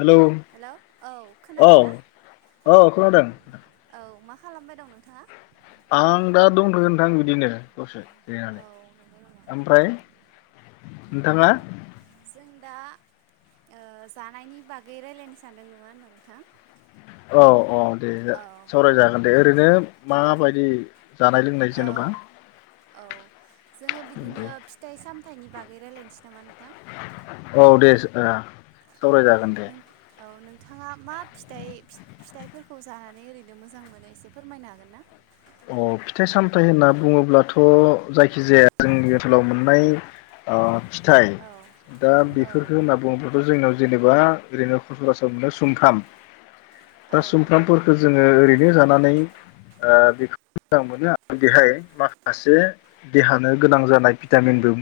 Hello hello औ औ खोनादोंना औ औ मा खालामबाय दं नोंथाङा? आं दा दंथ'यो नोंथां बिदिनो दसे औ जिरायनानै नंगौ नामा ओमफ्राय औ नोंथाङा जों दा ओ जानायनि बागै रायज्लायनो सानदों नङा होनबा नोंथां? औ औ दे औ सावरायजागोन दे ओरैनो माबायदि दि औ औ जोङो बिदिनो दे फिथाइ सामथाइ सामथाइनि बागै रायज्लायनोसै नामा नोंथां? औ दे औ सावराय जागोन दे नों औ नोंथाङा मा फिथाइ फिथाइफोरखौ जानानै ओरैनो मोजां मोनो एसे फोरमायनो हागोन ना? अ फिथाइ सामथाइ होनना बुङोब्लाथ' जायखिजाया जोंनि ओनसोलाव मोननाय ओ फिथाइ औ दा औ बेफोरफोरखौ होनना बुङोब्लाथ' जोंनाव जेनेबा ओरैनो सरासनस्रा मोनो सुंथाम औ दा नंगौ सुमफ्रामफोरखौ जोङो ओरैनो जानानै आ बिखौ मोजां मोनो आरो बेहाय माखासे देहानो गोनां जानाय भिटामिनबो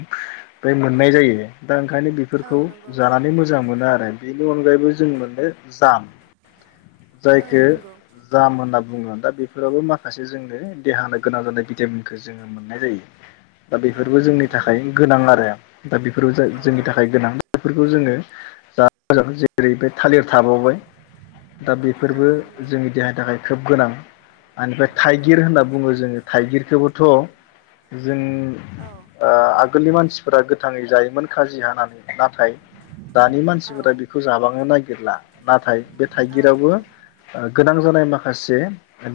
बे मोननाय जायो दा ओंखायनो औ बेफोरखौ नंगौ जानानै थारैनो मोजां मोनो आरो बेनि अनगायैबो जों मोनो जाम औ जायखौ नंगौ जाम होन्ना बुङो दा बे फोरावबो माखास जोंनो देहानो गोनां जानाय भिटामिनखौ जोङो मोन्नाय जायो दा औ बेफोरबो नंगौ जोंनि थाखाय थारैनो गोनां आरो दा बेफोरबो औ जोंनि औ थाखाय गोनां बेफोरखौ जोङो [unintelligible] थालिर थाबावबाय दा औ बेफोरबो नंगौ जोंनि देहानि थाखाय खोब गोनां आनि फाइ औ थाइगिर होन्ना बुङो जोङो थाइगिरखौबो थ' जों औ ओ गोलनि मानसिफोरा गोथाङै जायोमोन खाजि हानानै नाथाय दानि औ मानसिफोरा बेखौ जाबांनो नागि गिरला नाथाय बे औ थाइगिराबबो नंगौ ओ गोनां जनाय माखासे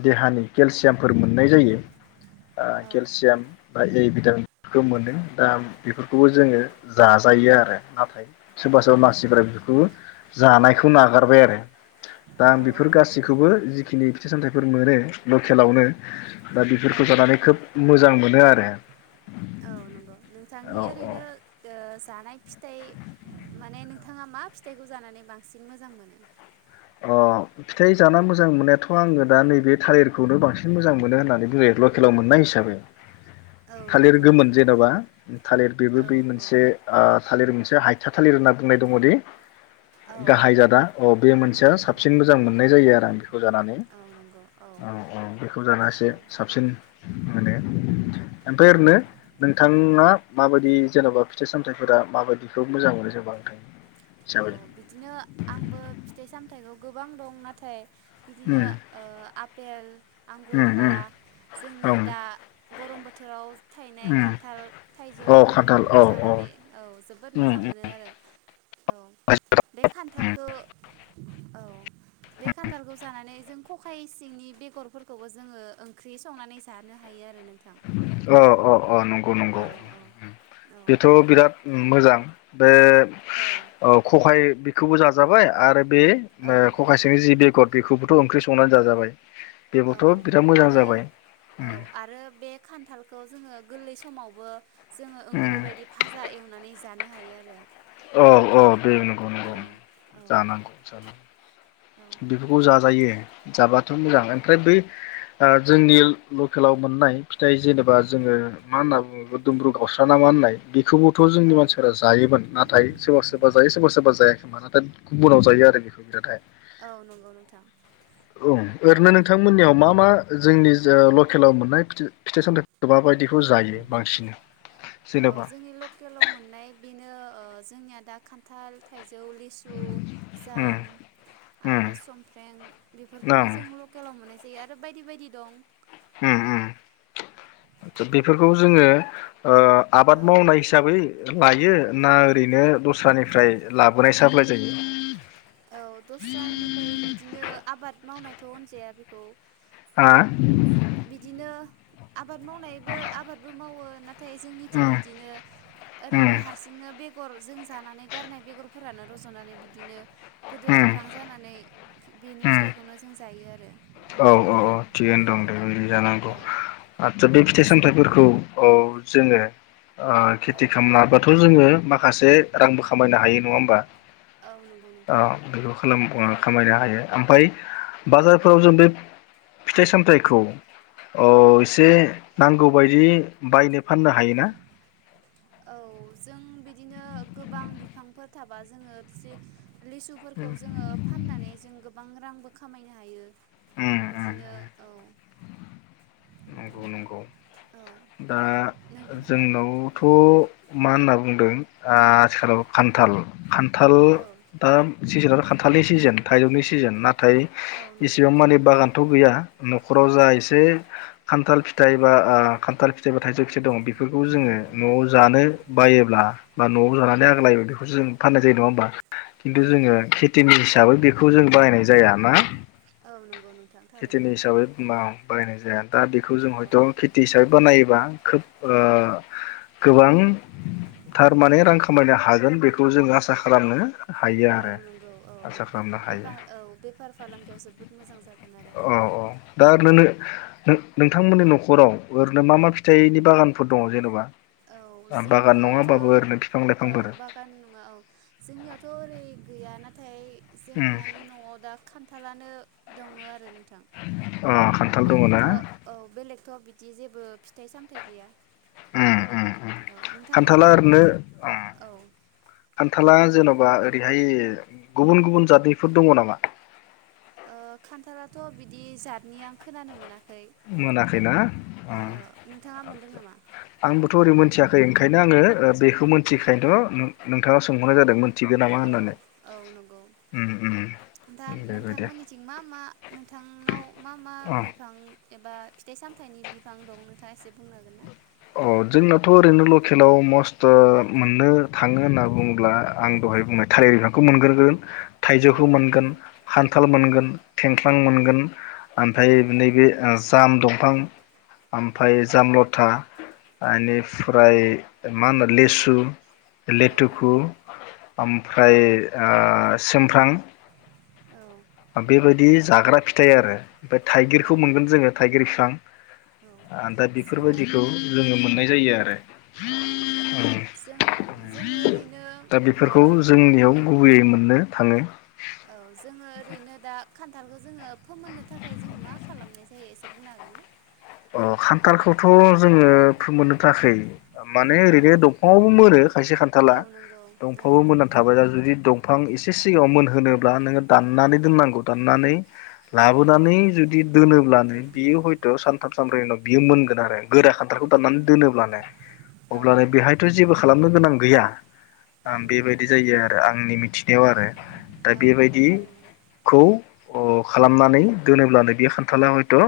देहानि केलसियामफोर मोन्नाय जायो। ओ औ केेलसियाम बा ए भिटामिन खो मोनो दा बेफोरखौबो जोङो जाजायो आरो नाथाय औ सोबा सोरबा नंगौ मानसिफोरा बेफोरखौबो जानाय खौ नागारबाय आरो दा औ आं बेफोर गासैखौबो जिखिनि से सामथाइफोर मोनो लकेलावनो दा औ बेफोरखौ जानानै खोब मोजा मोजां मोनो आरो औ नंगौ नोंथांनि औ ओरैनो ओ जानाय फिथाइ माने नोंथाङा मा फिथाइखौ जानानै बांसिन मोजां मोनो अ फिथाइ जाना मोजां मोननाया थ' आङो दा नैबे थालिरखौनो बांसिन मोजां मोनो होन्नानै बुङो जायो लकेलाव मोन्नाय हिसाबै औ थालिर नंगौ गोमोन जेन'बा थालिर बेबो औ बै औ मोनसे ओ थालिर मोनसे हायथा थालिर होन्ना बुंनाय दङदि औ गाहाय जादा अ बे मोनसे साबसिन मोजां मोन्नाय जायो आरो आं बेखौ जानानै औ नंगौ औ औ बेखौ जाना एसे औ साबसिन माने ओमफ्राय उम ओरैनो नोंथाङा माबायदि जेन'बा फिथाइ सामथायाइफोरा माबायदिखौ मोजां मोनो जेनेबा नोंथां औ हिसाबै बिदिनो आंबो फिथाइ सामथाइखौ गोबां दं नाथाय बिदिनो उम आपेल आंगुर उम बा उम औ जोंनि दा गरम बोथोराव थायनाय उम खान्थाल थाइजौ औ खान्थाल औ बेफोरखौनो जानानै औ जोबोद उम मोजां मोनो आरो औ बे खान्थालखौ औ बे खान्थालखौ जानानै जों खखाय सिंनि बेगरफोरखौबो जोङो ओंख्रि संनानै जानो हायो आरो नों अ अ अ नंगौ नंगौ औ औ औ बेथ' बिराद मोजां बे औ खखाय बे खौबो जाजाबाय आरो बे औ नंगौ खखासेनि जि बेगर बेखौबोथ' ओंख्रि संनानै जाजाबाय औ बेबोथ' बिराद मोजां आरो जाबाय औ आरो बे खान्थालखौ जोङो गोरलै समावबो जोङो ओंख्रि उम बायदि फाजा एवनानै जानो हायो आरो औ औ बे नंगौ औ नंगौ औ जानांगौ औ बेफोरखौ जाजायो नोंथां जाबाथ' औ मोजां ओमफ्राय बै जोंनि लकेलाव मोननाय फिथाइ जेनेबा जोङो मा होनना बुङो दुमब्रु खावस्रा ना मा होननाय बे खौबोथ' औ जोंनि मानसिफोरा जायोमोन नाथाय सोरबा सोरबा जायो सोरबा सोरबा जायाखै मानो दा गुबुनाव जायो आरो बेखौ बिरादहाय औ नंगौ नोंथां बुं ओरैनो नोंथांमोननियाव मा मा जोंनि लकेलाव मोननाय फिथाइ सामथायाइ माबायदिखौ जायो बांसिन औ जेनेबा जोंनि लकेलाव मोननाय बेनो ओ जोंनिया दा खान्थाल थाइ जौ, लिसु, उम जाम उम आरो सुमफ्रें बेफोरखौनो ओं जों लकेलाव मोननाय जायो दैै आरो बायदि बायदि दं उम औ उम बेफोरखौ जोङो ओ औ आबाद मावनाय हिसाबै लायो ना ओरैनो दस्रानिफ्राय लाबोनाय साप्लााय जायो औ दस्रानिफ्राय बिदिनो आबाद मावनाय थ' होनजाया बेखौ हा? बिदिनो आबाद मावनायबो आबादबो मावो नाथाय जोंनिथिं उम इदिनो उम ओरैनो हारसिंनो बे बेगर जों जानानै गारनाय बेगरफोरानो रज'नानै बिदिनो गोदिर उम बिफां जानानै बेनि उम फिथाइखौनो जों जायो आरो औ औ औ थिगैनो औ दं दे बिदि जानांगौ औ आदसा बे फिथाइ नोंस सामथाइफोरखौ औ जोङो ओ औ खेथि खालामनाबोथ' जोङो माखासे रांबो खामायनो हायो नङा होमबा औ नंगौ औ नोंथां बेखौ खामायनो हायो ओमफ्राय बाजारफोराव जों बे फिथाइ सामथाइखौ ओ औ एसे नांगौबायदि बायनो फाननो हायोना औ जों बिदिनो गोबां बिफांफोर थाबा जोङो जे लिसुफोरखौ उम जोङो फाननानै जों गोबां रांबो खामायनो हायो उम उम बिदिनो औ नंगौ नंगौ। औ दा नों जोंनावथ' मा होनना बुंदों आ आथिखालाव खान्थाल खान्थाल औ दा सिजेना [unintelligible] खान्थालनि सिजेन थाइजौनि सिजेन ना थाय नंगौ इसेबां मानि बागानथ' गैया न'खराव जा औ एसे खान्थाल फि थाइ बा आ खान्थाल फिथाइ बा थाइजौ खिथाइ दङ'। बेफोरखौ जोङो न'आव जानो बायोब्ला बा न'आव औ जानानै आग्लायो बेखौ जों फाननाय जायो। नङा होमबा? औ खिन्थु जोङो नंगौ खेथिनि हिसाबै बे खौ जों बाहायनाय जाया ना। औ नंगौ नों खेथिनि हिसाबै [unintelligible] बाहायनाय जाया। दा बेखौ जों औ हयथ' खेथि हिसाबै बानायो बां खोब ओ गोबां थारमाने रां खामायनो हागोन बेखौ जों आसा खालामनो। हायो औ आरो नंगौ औ। आसा खालामनो हायो बेफार औ बेफार फालांगियाव जोबोद मोजां जागोन। आरो औ औ दा औ ओरैनो नो नों नों थांमोननि न'खराव ओरैनो मा मा फिथाइनि बागानफोर दङ' जेने'बा। औ जोंनियावथ' बिफां औ लाइफांफोर बागान नङा औ। जोंनियावथ' ओरै गैया ना उम जोंहानि न'आव दा खान थालानो दङो आरो नों थां अ खान्थाल दङ ना बेलेखथ' औ बेलेखथ' बि बिदि जेबो फिथाइ सामथाइ गैया। ओम ओम ओम। औ खान्थाला नोंथांमोननाव ओरैनो ओम औ दे खान्थाला बुंग्रोदो जेन'बा ओरैहाय गुबुन गुबुन जाादनिफोर दङ' नामा? ओ खान्थलाथ' बिदि जातनि आं खोनानो मोना मोनाखै ना अ नोंथाङा मोनदों आतचा नामा आंबोथ' ओरै मोनथिया खै ओंखायनो आङो ओ बेखौ मिन्थिखायैनोथ' नों- नोंथाङाव सोंहरनाय जादोंमोन। औ औ नंगौ उम उम दा बेबायदि नोंथांमोननिथिं मा मा नोंथांनाव मा मा अ बिफां एबा फिथाइ सामथाइनि बिफां दं नोंथाङा एसे बुंनो हागोन ना? अ जोंनाथ' ओरैनो लकेलाव मस्थ' मोननो थाङो होनना बुङोब्ला आं दहाय बुंनाय थालिर बिफांखौ मोनग्रोगोन। औ थाइजौखौ औ मोनगोन, नंगौ खान्थाल औ मोनगोन, थेंख्लां औ मोनगोन औ ओमफ्राय नैबे आ जाम दं थां। औ ओमफाय जाम लथा। आनिफ्राय मा होनो लेसु। औ लेटुखु। नंगौ ओमफ्राय सोमफ्रां। औ। बेबायदि जाग्रा फिथाइ आरो ओमफ्राय औ थाइगिरखौ मोनगोन जोङो थाइगिर बिफां। दा जोङो बेफोरबायदिखौ जोङो मोननाय। जायो आरो। औ नंगौ जों जोङो ओरैनो दा ओ। बेफोरखौ जोंनियाव गुबैयै मोननो थाङो। औ जोङो ओरैनो दा खान्थालखौ जोङो फोमोननो थाखाय जों मा खालामनाय जायो एसे बुंनो हागोन ना। अ खान्थालखौथ' जोङो फोमोननो थाखाय माने औ ओरैनो दंफाङावबो मोनो खायसे खान्थाला औ नंगौ औ दंफाङावबो मोननानै थाबाय दा जुदि दं। बिफां एसे सिगाङाव मोनहोनोब्ला नोङो दाननानै दोननांगौ दाननानै औ लाबोनानै जुदि दोनोब्लानो बियो हयथ' सान। सानथाब सामब्रै उनाव बियो मोनगोन आरो गोरा खान्थालखौ दाननानै दोनोब्लानो। औ अब्लानो बेहायथ' जेबो। खालामनो गोनां गैया। औ नंगौ बेबायदि जायो आरो आंनि मिथिनायाव आरो दा औ नंगौ थारैनो बेबायदिखौ अ खालामनानै दोनोब्लानो बे खान्थाला हयथ'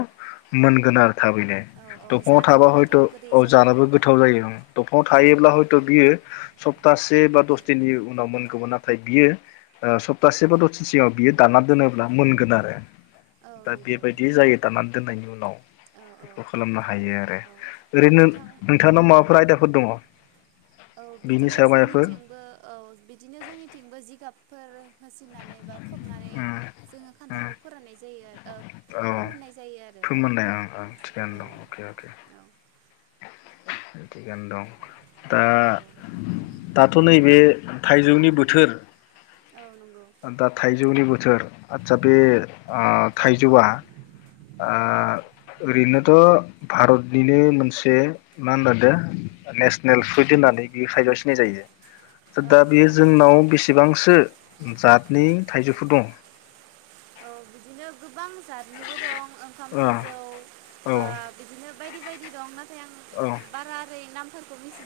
मोनगोन आरो। थाबैनो औ औ दंफाङाव थाबा जानोबो हयथ' गोथाव गोदै औ जायो जानबो गोथाव जायो दंफाङाव औ थायोब्ला हयथ' बियो सप्तासे बा दस दिननि उनाव मोनगौमोन। नाथाय बियो ओ सप्तासे बादसदिनसोआव बियो दाना दोनोब्ला मोनगोन आरो। औ दा नंगौ बिबायायदि जायो दानना दोननायनि उनाव। औ औ बेखौ खालामनो हायो आरो। औ ओरैनो नोंथां नोंथांनाव औ माबाफोर आयदाफोर दङ औ बिनि बिदिनो सायाव माबाफोर जोंनिथिंबो औ बिदिनो जोंनिथिंबो जिगाब फोर होसिननानै बा खोबनानै उम जोङो उम खान्थालखौ फोराननाय जायो। ओ औ फोमोननाय जायो आरो फोमोननाय थिखानो दं अके अके। औ थिगनो दं। औ दा नंगौ दाथ' थ' नैबे थाइजौनि बोथोर। औ नंगौ दा थाइजौनि बोथ थोर आतसा बे आ थाइजौआ आ औ ओरैनोथ' भारतनिनो मोनसे। बे मा होननाो नेसनेल फ्रुइद होननानै बे [unintelligible] सिनाय जायो। औ दा बेयो नंगौ जोंनाव बेसेबांसो जातनि थाइजौफोर दं औ बिदिनो गोबां जतनिबो दं ओंखाम थाइजौ ओ बा बिदिनो बायदि बायदि दं फ्राय आं औ औ बारा ओरै नाम [unintelligible]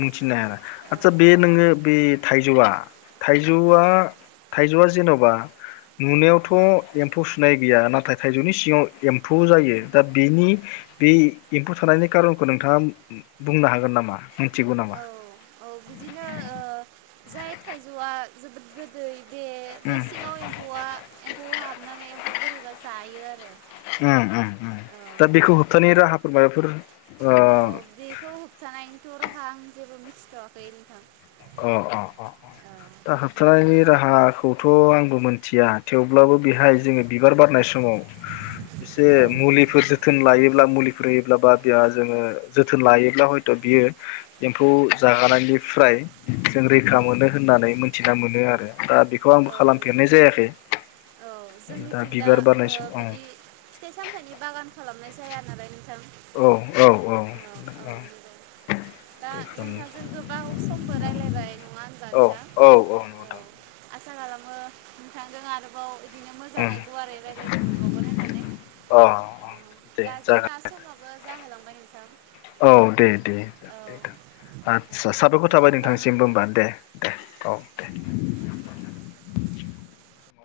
मिथिनो आरो आदसा बे औ नोङो बे थाइजौआ औ थाइजौआ थाइजौआ जेन'बा बा नुनायावथ' औ एम्फौ सुनाय गैया नाथाय नाथाय थाइजौनि सिङाव एम्फौ जायो दा बेनि बे एम्फौ थानायनि खारनखौ नोंथाङा बुंनो हागोन नामा? मिथिगौ नामा? औ औ बिदिनो जाय थाइजौआ जोबोद बे बे उम सिङाव एम्फौआ एम्फौ हाबनानै एम्फौ बोरैबा जायो आरो उम उम औ बेफोर औ बेखौ होफथानाय खौथ' राहा आं जेबो मिथिथ'वाखै नोंथां। अ अ अ अ औ दा होबथानायनि राहा खौथ' आंबो मोनथिया थेवब्लाबो औ बेहाय जोङो नंगौ बिबार बारनाय समाव एसे औ मुलिफोर जोथोन लायोब्ला मुलि फ्रैयोब्ला बादिया जोङो जोथोन लायोब्ला हयथ' बियो एम्फौ जागानायनिफ्राय जों रैखा मोनो होननानै मोनथिना मोनो आर दा बेखौ आंबो औ नंगौ खालामफेरनाय जायाखै औ दा जोंनिथिं बिबार बारनाय ओ सम औ बिदि फिथाइ सामथाइनि बागान खालामनाय जाया नालाय थां औ औ नंगौ दा नोंथांजों बेखौनो गोबाव समबो रायलायबाय नङा होनबा औ नोंथां औ औ नोंथां आसा खालामो नोंथांजों आरोबाव बिदिनो मोजाङै उम गुवारै रायलायनो मोनबावगोन होननानै अ ओ दे दा जोंना जागोन समाबो जाहोलां फ्राइ नोंथां औ दे दे औ [unintelligible] आदसा साबायखर दे थाबाय होमबा न' नोंथांनिसिमबो नोंथां होमबा दे दे औ दे [inaudible]